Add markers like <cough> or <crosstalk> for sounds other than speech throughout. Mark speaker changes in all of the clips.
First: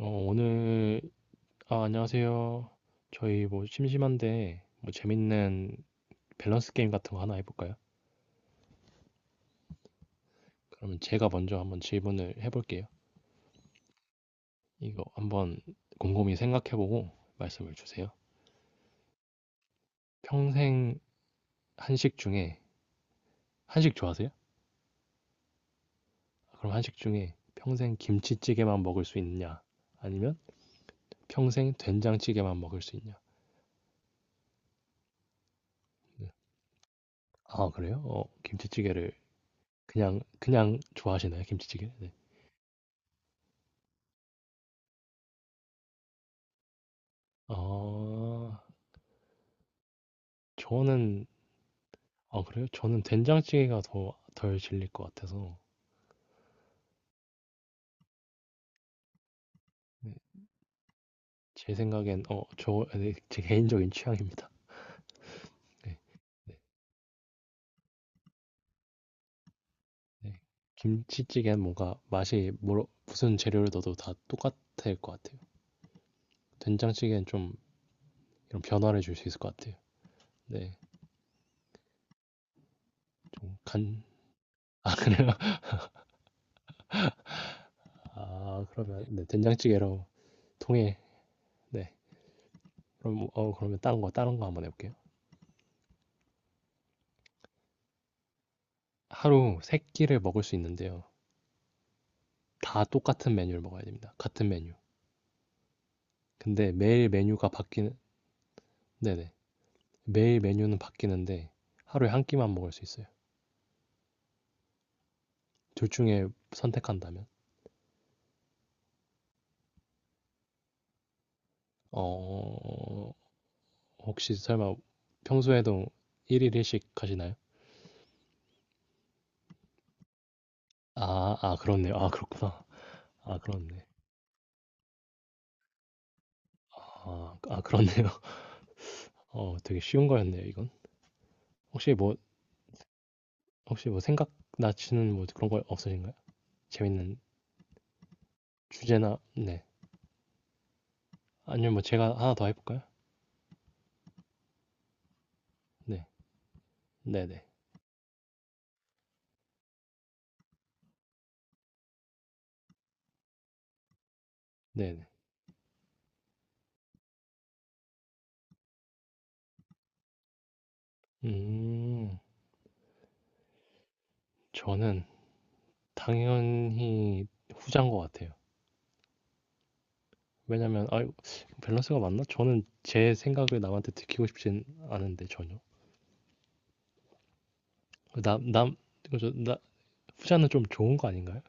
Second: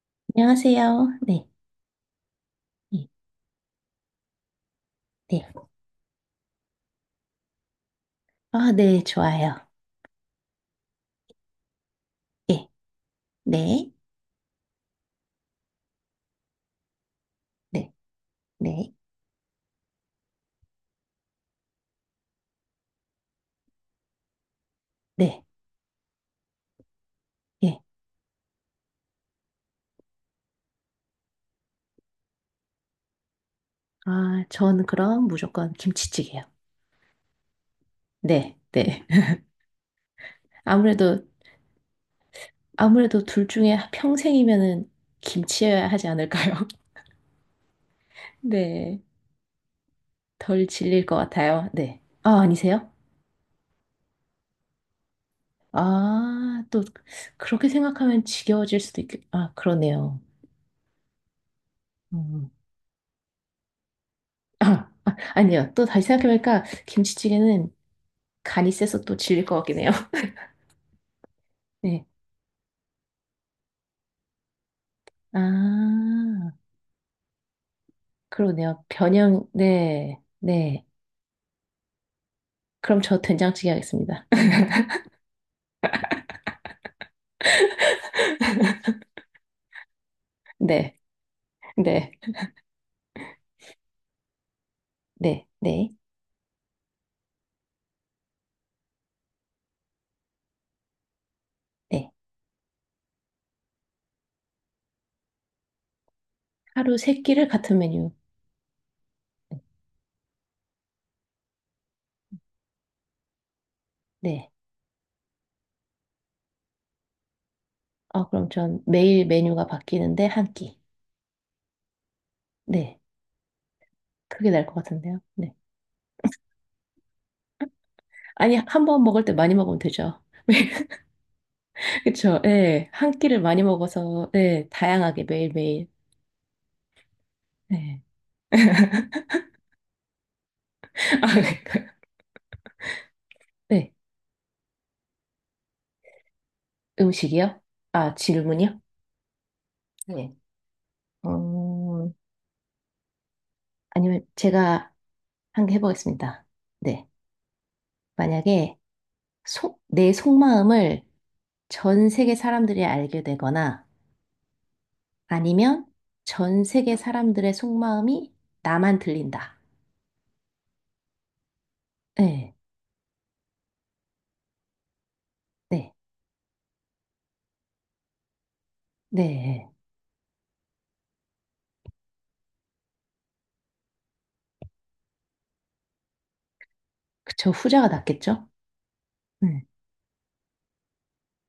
Speaker 1: 어, 오늘,
Speaker 2: 안녕하세요. 네,
Speaker 1: 아, 안녕하세요.
Speaker 2: 네,
Speaker 1: 저희 뭐 심심한데, 뭐
Speaker 2: 네.
Speaker 1: 재밌는 밸런스 게임 같은 거 하나 해볼까요?
Speaker 2: 아, 네, 좋아요.
Speaker 1: 그러면 제가 먼저 한번 질문을
Speaker 2: 예,
Speaker 1: 해볼게요.
Speaker 2: 네,
Speaker 1: 이거 한번 곰곰이 생각해보고 말씀을
Speaker 2: 네,
Speaker 1: 주세요.
Speaker 2: 네,
Speaker 1: 평생 한식 중에, 한식 좋아하세요?
Speaker 2: 네,
Speaker 1: 그럼 한식 중에
Speaker 2: 예.
Speaker 1: 평생 김치찌개만 먹을 수 있냐? 아니면 평생 된장찌개만 먹을 수 있냐?
Speaker 2: 아, 저는 그럼 무조건
Speaker 1: 네.
Speaker 2: 김치찌개요.
Speaker 1: 아, 그래요?
Speaker 2: 네, 네.
Speaker 1: 김치찌개를
Speaker 2: <laughs>
Speaker 1: 그냥
Speaker 2: 아무래도,
Speaker 1: 좋아하시나요? 김치찌개? 네.
Speaker 2: 아무래도 둘 중에 평생이면은 김치여야 하지 않을까요? <laughs>
Speaker 1: 어,
Speaker 2: 네, 덜 질릴 것
Speaker 1: 저는
Speaker 2: 같아요. 네. 아,
Speaker 1: 아, 그래요?
Speaker 2: 아니세요?
Speaker 1: 저는 된장찌개가 더 덜 질릴 것 같아서.
Speaker 2: 아, 또, 그렇게 생각하면 지겨워질 수도 있겠, 아,
Speaker 1: 네.
Speaker 2: 그러네요.
Speaker 1: 제 생각엔,
Speaker 2: 음.
Speaker 1: 네, 제 개인적인 취향입니다.
Speaker 2: 아, 아, 아니요. 또
Speaker 1: 네.
Speaker 2: 다시
Speaker 1: 네,
Speaker 2: 생각해보니까 김치찌개는 간이 세서 또 질릴 것 같긴 해요.
Speaker 1: 네. 김치찌개는 뭔가
Speaker 2: 네.
Speaker 1: 맛이 뭐 무슨 재료를 넣어도 다 똑같을 것 같아요.
Speaker 2: 아,
Speaker 1: 된장찌개는 좀 이런
Speaker 2: 그러네요.
Speaker 1: 변화를 줄 수 있을
Speaker 2: 변형,
Speaker 1: 것 같아요.
Speaker 2: 네,
Speaker 1: 네.
Speaker 2: 네. 그럼 저
Speaker 1: 좀
Speaker 2: 된장찌개
Speaker 1: 간
Speaker 2: 하겠습니다. <laughs>
Speaker 1: <laughs> 그래요? 아, 그러면, 네, 된장찌개로 통해.
Speaker 2: 네,
Speaker 1: 네.
Speaker 2: 네,
Speaker 1: 그럼 그러면 다른 거 한번 해 볼게요.
Speaker 2: 네, 네,
Speaker 1: 하루 3 끼를 먹을 수 있는데요.
Speaker 2: 네.
Speaker 1: 다 똑같은 메뉴를 먹어야 됩니다. 같은 메뉴. 근데
Speaker 2: 하루
Speaker 1: 매일
Speaker 2: 세 끼를
Speaker 1: 메뉴가
Speaker 2: 같은
Speaker 1: 바뀌는,
Speaker 2: 메뉴.
Speaker 1: 네네. 매일 메뉴는 바뀌는데 하루에 한 끼만 먹을 수 있어요.
Speaker 2: 네.
Speaker 1: 둘 중에 선택한다면?
Speaker 2: 아, 그럼 전 매일 메뉴가 바뀌는데 한 끼. 네.
Speaker 1: 어, 혹시
Speaker 2: 그게 나을 것
Speaker 1: 설마
Speaker 2: 같은데요. 네.
Speaker 1: 평소에도 일일 일식 하시나요?
Speaker 2: 아니, 한 번 먹을 때 많이 먹으면 되죠. <laughs>
Speaker 1: 아, 아, 그렇네요. 아,
Speaker 2: 그쵸.
Speaker 1: 그렇구나.
Speaker 2: 네. 한
Speaker 1: 아,
Speaker 2: 끼를 많이
Speaker 1: 그렇네.
Speaker 2: 먹어서, 네. 다양하게 매일매일.
Speaker 1: 아, 아,
Speaker 2: 네.
Speaker 1: 그렇네요. <laughs> 되게 쉬운 거였네요, 이건.
Speaker 2: <laughs> 아,
Speaker 1: 혹시 뭐, 혹시
Speaker 2: 네.
Speaker 1: 뭐 생각나시는 뭐 그런 거 없으신가요? 재밌는
Speaker 2: 음식이요? 아, 질문이요?
Speaker 1: 주제나, 네.
Speaker 2: 네.
Speaker 1: 아니면 뭐
Speaker 2: 어,
Speaker 1: 제가 하나 더 해볼까요?
Speaker 2: 아니면 제가 한 개
Speaker 1: 네.
Speaker 2: 해보겠습니다. 네.
Speaker 1: 네네.
Speaker 2: 만약에 내 속마음을 전 세계 사람들이 알게 되거나
Speaker 1: 네네.
Speaker 2: 아니면 전 세계 사람들의 속마음이 나만 들린다.
Speaker 1: 음,
Speaker 2: 네.
Speaker 1: 저는
Speaker 2: 네.
Speaker 1: 당연히 후자인 것 같아요.
Speaker 2: 네.
Speaker 1: 왜냐면 아 밸런스가 맞나? 저는 제 생각을 남한테 들키고 싶진 않은데 전혀.
Speaker 2: 그쵸. 후자가 낫겠죠?
Speaker 1: 남남 그죠? 나
Speaker 2: 네.
Speaker 1: 후자는 좀 좋은 거 아닌가요?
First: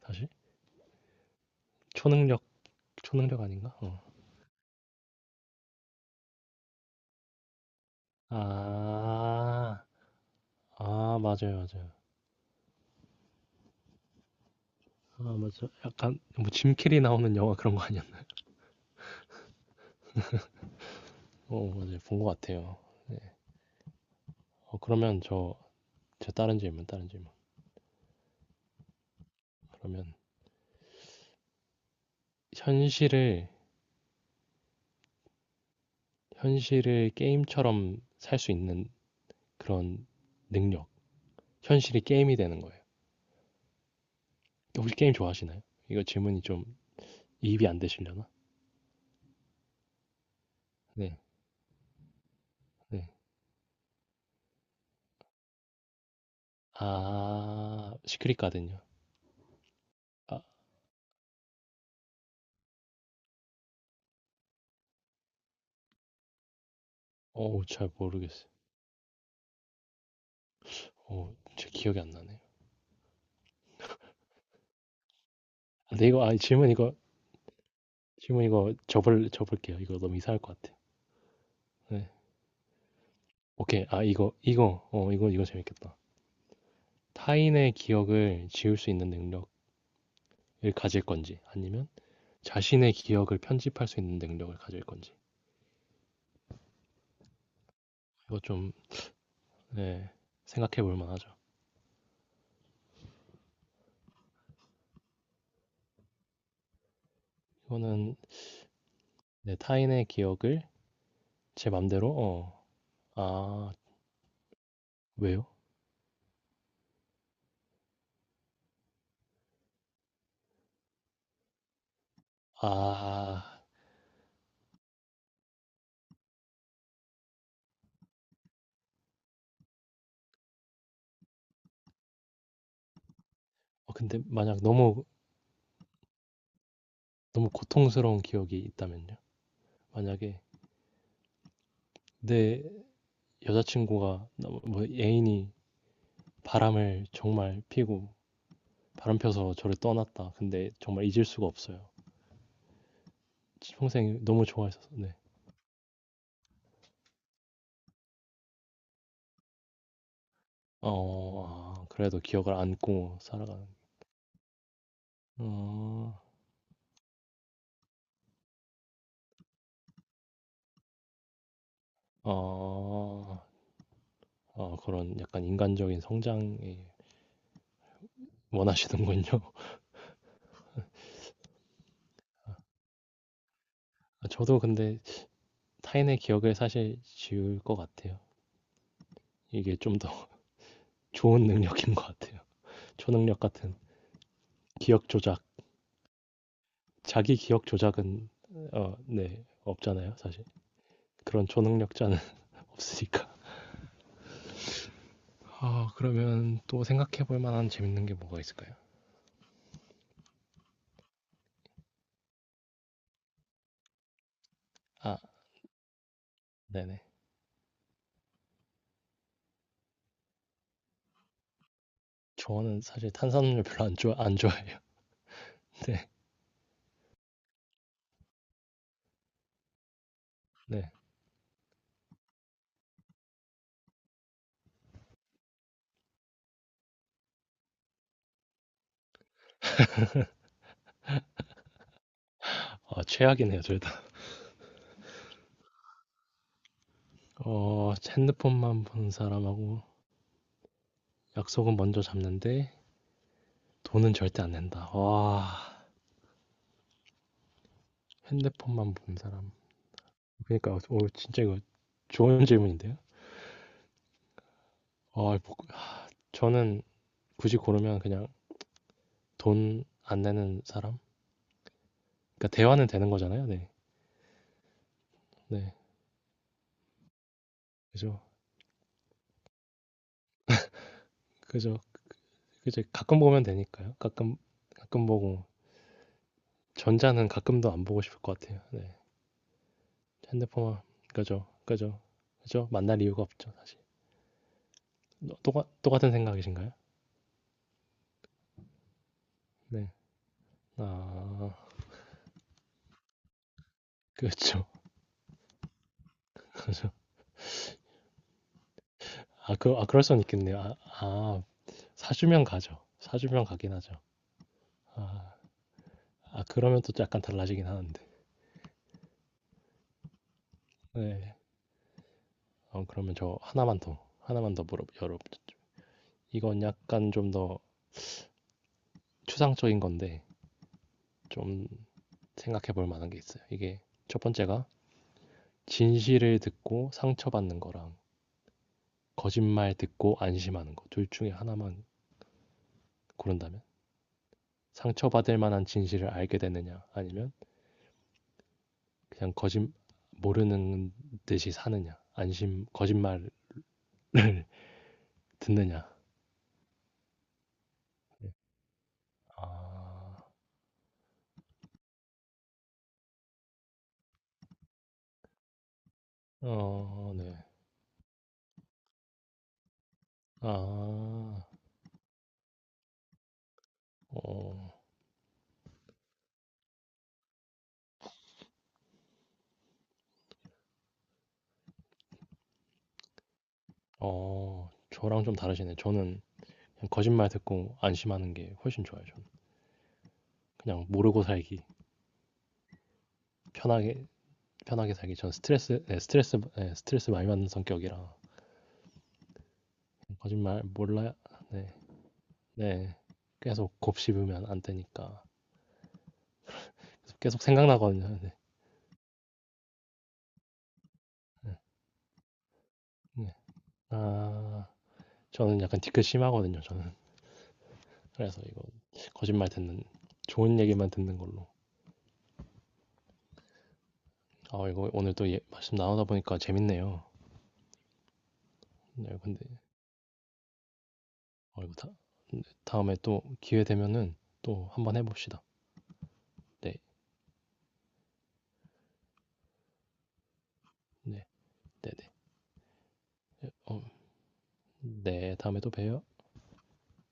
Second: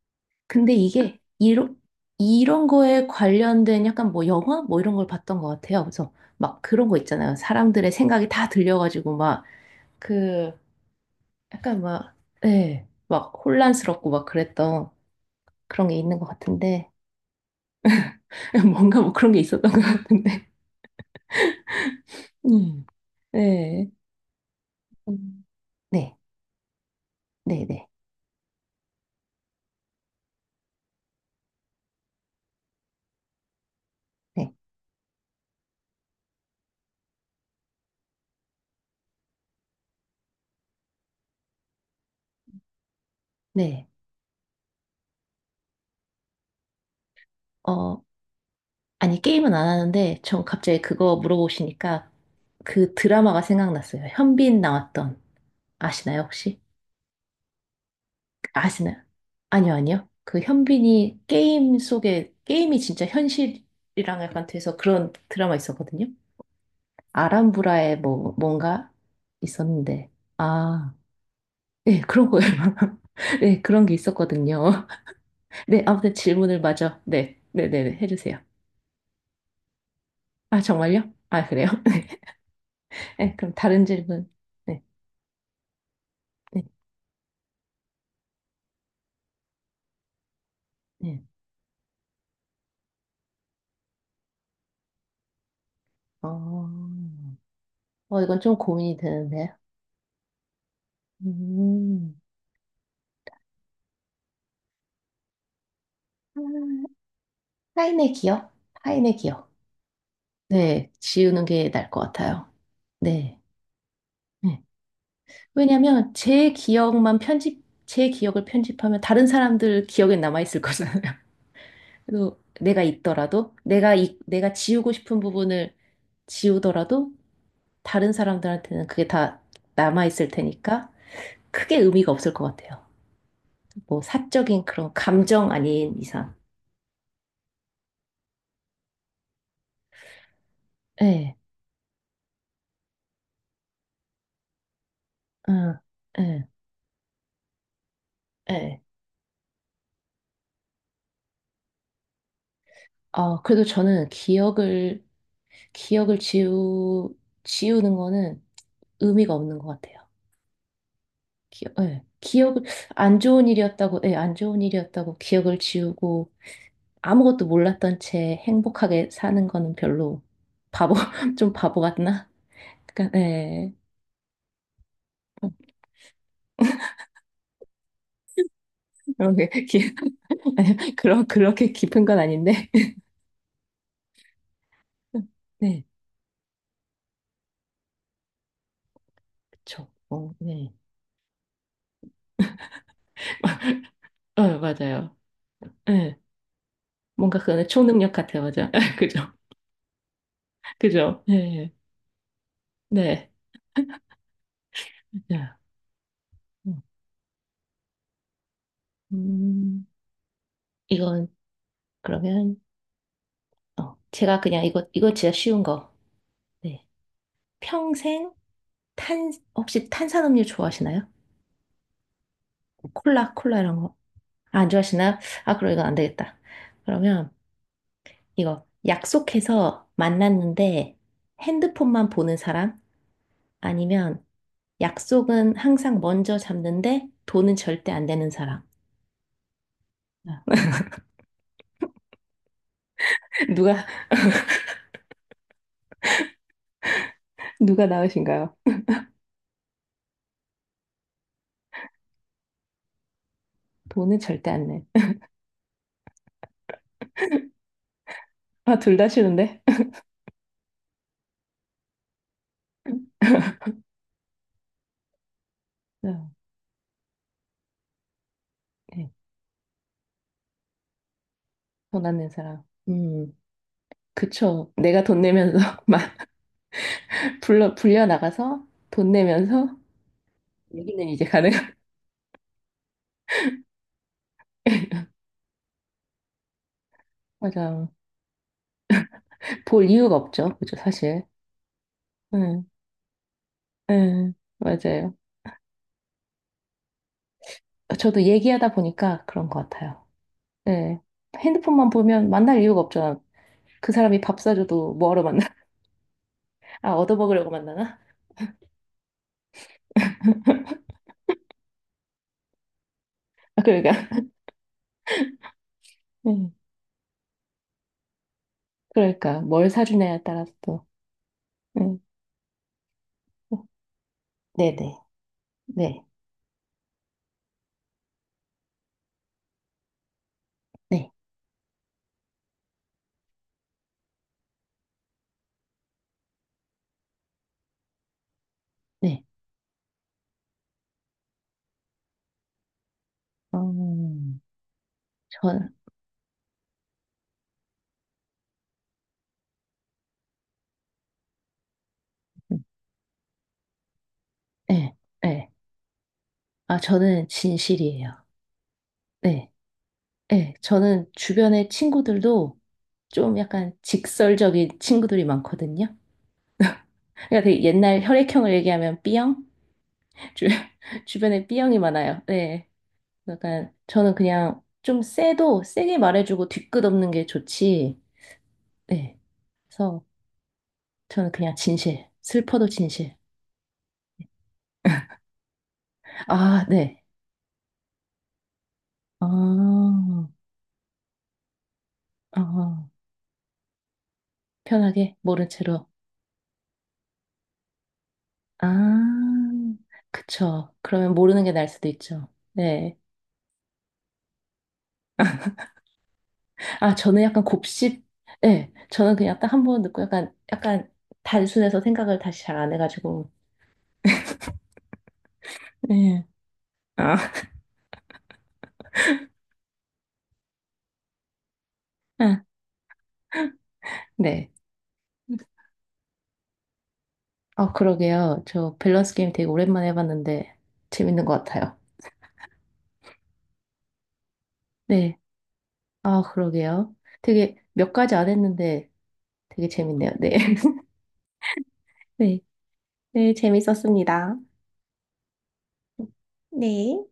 Speaker 1: 사실
Speaker 2: 근데
Speaker 1: 초능력
Speaker 2: 이런 거에
Speaker 1: 초능력 아닌가?
Speaker 2: 관련된
Speaker 1: 어.
Speaker 2: 약간 뭐 영화? 뭐 이런 걸 봤던 것 같아요. 그래서 막 그런 거 있잖아요. 사람들의 생각이 다 들려가지고 막
Speaker 1: 아,
Speaker 2: 그
Speaker 1: 아, 맞아요,
Speaker 2: 약간
Speaker 1: 맞아요.
Speaker 2: 막, 예, 막 혼란스럽고 막 그랬던
Speaker 1: 아, 맞아.
Speaker 2: 그런 게
Speaker 1: 약간
Speaker 2: 있는 것
Speaker 1: 뭐
Speaker 2: 같은데,
Speaker 1: 짐캐리 나오는 영화 그런 거 아니었나?
Speaker 2: <laughs> 뭔가 뭐 그런 게 있었던 것 같은데.
Speaker 1: 어, 맞아요, 본 것 같아요.
Speaker 2: 음.
Speaker 1: 네.
Speaker 2: 네.
Speaker 1: 그러면
Speaker 2: 음. 네,
Speaker 1: 제 다른 질문.
Speaker 2: 네, 네,
Speaker 1: 그러면 현실을
Speaker 2: 네,
Speaker 1: 현실을 게임처럼 살 수 있는 그런 능력, 현실이 게임이 되는 거예요.
Speaker 2: 네.
Speaker 1: 혹시 게임 좋아하시나요? 이거 질문이 좀 이입이 안
Speaker 2: 어,
Speaker 1: 되시려나?
Speaker 2: 아니, 게임은 안 하는데, 전 갑자기 그거
Speaker 1: 네,
Speaker 2: 물어보시니까 그
Speaker 1: 네.
Speaker 2: 드라마가 생각났어요. 현빈 나왔던, 아시나요, 혹시?
Speaker 1: 아, 시크릿 가든요.
Speaker 2: 아시나요? 아니요. 그
Speaker 1: 아,
Speaker 2: 게임이 진짜 현실이랑 약간 돼서 그런 드라마 있었거든요.
Speaker 1: 잘
Speaker 2: 아람브라에
Speaker 1: 모르겠어요.
Speaker 2: 뭔가 있었는데. 아,
Speaker 1: 제 기억이
Speaker 2: 네,
Speaker 1: 안
Speaker 2: 그런
Speaker 1: 나네요.
Speaker 2: 거예요. <laughs> 네, 그런 게 있었거든요. <laughs> 네,
Speaker 1: 아, 근데
Speaker 2: 아무튼 질문을
Speaker 1: 질문 이거,
Speaker 2: 마저. 네, 네네네, 해주세요.
Speaker 1: 질문 이거 접을게요. 이거 너무 이상할
Speaker 2: 아,
Speaker 1: 것 같아요.
Speaker 2: 정말요? 아, 그래요? <laughs> 네,
Speaker 1: 네.
Speaker 2: 네, 그럼 다른
Speaker 1: 오케이. 아,
Speaker 2: 질문. 네,
Speaker 1: 이거 재밌겠다.
Speaker 2: 네,
Speaker 1: 타인의 기억을 지울 수 있는 능력을 가질
Speaker 2: 네.
Speaker 1: 건지, 아니면 자신의 기억을 편집할 수 있는 능력을 가질 건지.
Speaker 2: 어, 어,
Speaker 1: 이거
Speaker 2: 이건 좀
Speaker 1: 좀,
Speaker 2: 고민이 되는데요.
Speaker 1: 네, 생각해 볼 만하죠.
Speaker 2: 음, 아, 타인의
Speaker 1: 이거는
Speaker 2: 기억? 타인의 기억.
Speaker 1: 내 타인의 기억을
Speaker 2: 네, 지우는 게
Speaker 1: 제
Speaker 2: 나을 것
Speaker 1: 맘대로.
Speaker 2: 같아요.
Speaker 1: 어.
Speaker 2: 네.
Speaker 1: 아,
Speaker 2: 네.
Speaker 1: 왜요?
Speaker 2: 왜냐면 제 기억을 편집하면 다른 사람들 기억에 남아있을 거잖아요. <laughs> 그래서 내가 있더라도,
Speaker 1: 아,
Speaker 2: 내가, 이, 내가 지우고 싶은 부분을 지우더라도 다른 사람들한테는 그게 다 남아있을 테니까 크게 의미가 없을 것 같아요. 뭐
Speaker 1: 근데 만약
Speaker 2: 사적인 그런
Speaker 1: 너무
Speaker 2: 감정 아닌 이상.
Speaker 1: 너무 고통스러운 기억이 있다면요? 만약에
Speaker 2: 예,
Speaker 1: 내 여자친구가 뭐 애인이
Speaker 2: 응, 예,
Speaker 1: 바람을 정말 피고
Speaker 2: 예.
Speaker 1: 바람 펴서 저를 떠났다. 근데 정말 잊을 수가 없어요.
Speaker 2: 아, 그래도 저는
Speaker 1: 평생 너무 좋아했어서. 네.
Speaker 2: 기억을 지우, 지우는 거는 의미가 없는 것 같아요.
Speaker 1: 어,
Speaker 2: 기억,
Speaker 1: 아,
Speaker 2: 예,
Speaker 1: 그래도 기억을
Speaker 2: 기억을,
Speaker 1: 안고
Speaker 2: 안 좋은
Speaker 1: 살아가는.
Speaker 2: 일이었다고, 예, 안 좋은 일이었다고 기억을
Speaker 1: 어,
Speaker 2: 지우고 아무것도 몰랐던 채 행복하게 사는 거는 별로 바보, <laughs> 좀 바보 같나? 그러니까,
Speaker 1: 어,
Speaker 2: 예.
Speaker 1: 그런 약간 인간적인 성장이 원하시는군요.
Speaker 2: 그런 게, 기, <laughs> 그런, 그렇게 깊은 건 아닌데.
Speaker 1: 아, 저도 근데
Speaker 2: <laughs> 네,
Speaker 1: 타인의 기억을 사실 지울 것 같아요. 이게
Speaker 2: 그쵸.
Speaker 1: 좀 더
Speaker 2: 어,
Speaker 1: <laughs>
Speaker 2: 네.
Speaker 1: 좋은 능력인 것 같아요. 초능력 같은
Speaker 2: <laughs> 어,
Speaker 1: 기억
Speaker 2: 맞아요.
Speaker 1: 조작.
Speaker 2: 예.
Speaker 1: 자기
Speaker 2: 뭔가
Speaker 1: 기억
Speaker 2: 그거는 초능력
Speaker 1: 조작은,
Speaker 2: 같아요. 맞아. <laughs> 그죠.
Speaker 1: 네, 없잖아요, 사실.
Speaker 2: 그죠.
Speaker 1: 그런
Speaker 2: 예.
Speaker 1: 초능력자는 <laughs>
Speaker 2: 네.
Speaker 1: 없으니까.
Speaker 2: 맞아요.
Speaker 1: 아, 그러면
Speaker 2: 음,
Speaker 1: 또 생각해 볼 만한 재밌는 게 뭐가 있을까요?
Speaker 2: 음, 이건 그러면, 어, 제가 그냥 이거
Speaker 1: 아,
Speaker 2: 진짜 쉬운 거. 네.
Speaker 1: 네네.
Speaker 2: 평생 탄, 혹시 탄산음료 좋아하시나요?
Speaker 1: 저는 사실
Speaker 2: 콜라
Speaker 1: 탄산음료
Speaker 2: 이런
Speaker 1: 별로 안
Speaker 2: 거.
Speaker 1: 좋아 안
Speaker 2: 아, 안
Speaker 1: 좋아해.
Speaker 2: 좋아하시나요? 아, 그럼 이건
Speaker 1: <laughs>
Speaker 2: 안
Speaker 1: 네,
Speaker 2: 되겠다. 그러면 이거 약속해서
Speaker 1: 네.
Speaker 2: 만났는데 핸드폰만 보는 사람? 아니면 약속은 항상 먼저 잡는데 돈은 절대 안 내는 사람. 아,
Speaker 1: 아,
Speaker 2: <laughs>
Speaker 1: 최악이네요, 둘
Speaker 2: 누가,
Speaker 1: 다.
Speaker 2: 누가 나으신가요?
Speaker 1: 핸드폰만 보는 사람하고 약속은 먼저 잡는데 돈은
Speaker 2: 돈은
Speaker 1: 절대
Speaker 2: 절대
Speaker 1: 안
Speaker 2: 안 내.
Speaker 1: 낸다.
Speaker 2: <laughs>
Speaker 1: 와.
Speaker 2: 아,
Speaker 1: 핸드폰만
Speaker 2: 둘 다
Speaker 1: 본 사람.
Speaker 2: 싫은데? <laughs>
Speaker 1: 그러니까 오, 진짜 이거 좋은 질문인데요. 뭐,
Speaker 2: 아,
Speaker 1: 저는 굳이 고르면 그냥
Speaker 2: 네.
Speaker 1: 돈 안 내는 사람.
Speaker 2: 돈 안 낸
Speaker 1: 그러니까
Speaker 2: 사람.
Speaker 1: 대화는 되는
Speaker 2: 음,
Speaker 1: 거잖아요. 네,
Speaker 2: 그쵸. 내가 돈 내면서
Speaker 1: 네,
Speaker 2: <laughs> 마- 불려
Speaker 1: 그죠,
Speaker 2: 나가서 돈 내면서 여기는 이제 가능요
Speaker 1: 그죠. 이제 가끔 보면 되니까요. 가끔
Speaker 2: <laughs>
Speaker 1: 가끔 보고, 전자는 가끔도 안
Speaker 2: 맞아요.
Speaker 1: 보고 싶을 것 같아요. 네,
Speaker 2: 볼 이유가 없죠. 그죠,
Speaker 1: 핸드폰만.
Speaker 2: 사실.
Speaker 1: 그죠, 그죠,
Speaker 2: 응,
Speaker 1: 그죠. 만날 이유가 없죠, 사실.
Speaker 2: 응, 맞아요.
Speaker 1: 똑같은 생각이신가요?
Speaker 2: 저도 얘기하다 보니까 그런 것
Speaker 1: 네.
Speaker 2: 같아요. 네.
Speaker 1: 아,
Speaker 2: 핸드폰만 보면 만날 이유가 없잖아. 그 사람이 밥
Speaker 1: 그렇죠.
Speaker 2: 사줘도 뭐하러 만나? <laughs>
Speaker 1: <laughs> 그죠.
Speaker 2: 아, 얻어먹으려고 만나나? <laughs>
Speaker 1: 아, 그, 아, 그럴 수는 있겠네요. 아, 아, 사주면 가죠. 사주면
Speaker 2: 아,
Speaker 1: 가긴 하죠.
Speaker 2: 그러니까.
Speaker 1: 아, 아,
Speaker 2: 응,
Speaker 1: 그러면 또 약간 달라지긴 하는데.
Speaker 2: 그러니까, 뭘 사주냐에 따라서 또.
Speaker 1: 네.
Speaker 2: 네.
Speaker 1: 그러면 저 하나만 더 물어,
Speaker 2: 네네.
Speaker 1: 여러분.
Speaker 2: 네.
Speaker 1: 이건 약간 좀 더 추상적인 건데,
Speaker 2: 네. 네.
Speaker 1: 좀 생각해 볼 만한 게 있어요. 이게 첫 번째가 진실을 듣고 상처받는 거랑
Speaker 2: 네.
Speaker 1: 거짓말 듣고 안심하는 거. 둘 중에 하나만 고른다면?
Speaker 2: 음,
Speaker 1: 상처받을 만한
Speaker 2: 전,
Speaker 1: 진실을 알게 되느냐, 아니면 그냥 모르는 듯이 사느냐, 안심, 거짓말을 <laughs>
Speaker 2: 네. 네.
Speaker 1: 듣느냐.
Speaker 2: 아, 저는 진실이에요. 네.
Speaker 1: 아.
Speaker 2: 네, 저는 주변의 친구들도 좀 약간 직설적인 친구들이 많거든요.
Speaker 1: 어, 네.
Speaker 2: 그러니까 되게 옛날 혈액형을 얘기하면 B형? 주, <laughs>
Speaker 1: 아.
Speaker 2: 주변에 B형이 많아요. 네. 약간 저는 그냥
Speaker 1: 어.
Speaker 2: 좀 세도 세게 말해주고 뒤끝없는 게 좋지. 네. 그래서 저는 그냥 진실. 슬퍼도 진실.
Speaker 1: 어. 저랑 좀 다르시네. 저는
Speaker 2: 아,
Speaker 1: 그냥
Speaker 2: 네.
Speaker 1: 거짓말 듣고 안심하는 게 훨씬 좋아요, 저는.
Speaker 2: 아,
Speaker 1: 그냥 모르고 살기.
Speaker 2: 아,
Speaker 1: 편하게 편하게
Speaker 2: 편하게
Speaker 1: 살기. 저는
Speaker 2: 모른
Speaker 1: 스트레스,
Speaker 2: 채로.
Speaker 1: 네, 스트레스, 네, 스트레스 많이 받는 성격이라.
Speaker 2: 아,
Speaker 1: 거짓말
Speaker 2: 그쵸.
Speaker 1: 몰
Speaker 2: 그러면
Speaker 1: 라
Speaker 2: 모르는 게 나을
Speaker 1: 네.
Speaker 2: 수도 있죠. 네.
Speaker 1: 네. 계속 곱씹으면 안 되니까.
Speaker 2: 아,
Speaker 1: 그래서
Speaker 2: 저는
Speaker 1: 계속
Speaker 2: 약간 곱씹,
Speaker 1: 생각나거든요. 네.
Speaker 2: 예, 저는 그냥 딱 한번 듣고 약간, 약간
Speaker 1: 네.
Speaker 2: 단순해서 생각을 다시 잘 안 해가지고,
Speaker 1: 네. 아. 저는 약간 뒤끝
Speaker 2: 예.
Speaker 1: 심하거든요, 저는.
Speaker 2: 아,
Speaker 1: 그래서 이거 거짓말 듣는 좋은 얘기만 듣는 걸로.
Speaker 2: 아, 네.
Speaker 1: 아, 이거 오늘 또 말씀 나누다 보니까 재밌네요.
Speaker 2: 아, 그러게요. 저 밸런스
Speaker 1: 네,
Speaker 2: 게임
Speaker 1: 근데
Speaker 2: 되게 오랜만에 해봤는데, 재밌는 것
Speaker 1: 이거
Speaker 2: 같아요.
Speaker 1: 다, 네, 다음에 또 기회 되면은 또 한번
Speaker 2: 네.
Speaker 1: 해봅시다.
Speaker 2: 아,
Speaker 1: 네,
Speaker 2: 그러게요. 되게 몇 가지 안 했는데 되게 재밌네요. 네. <laughs>
Speaker 1: 네, 네,
Speaker 2: 네. 네,
Speaker 1: 네.
Speaker 2: 재밌었습니다.
Speaker 1: 네, 다음에 또 봬요.
Speaker 2: 네.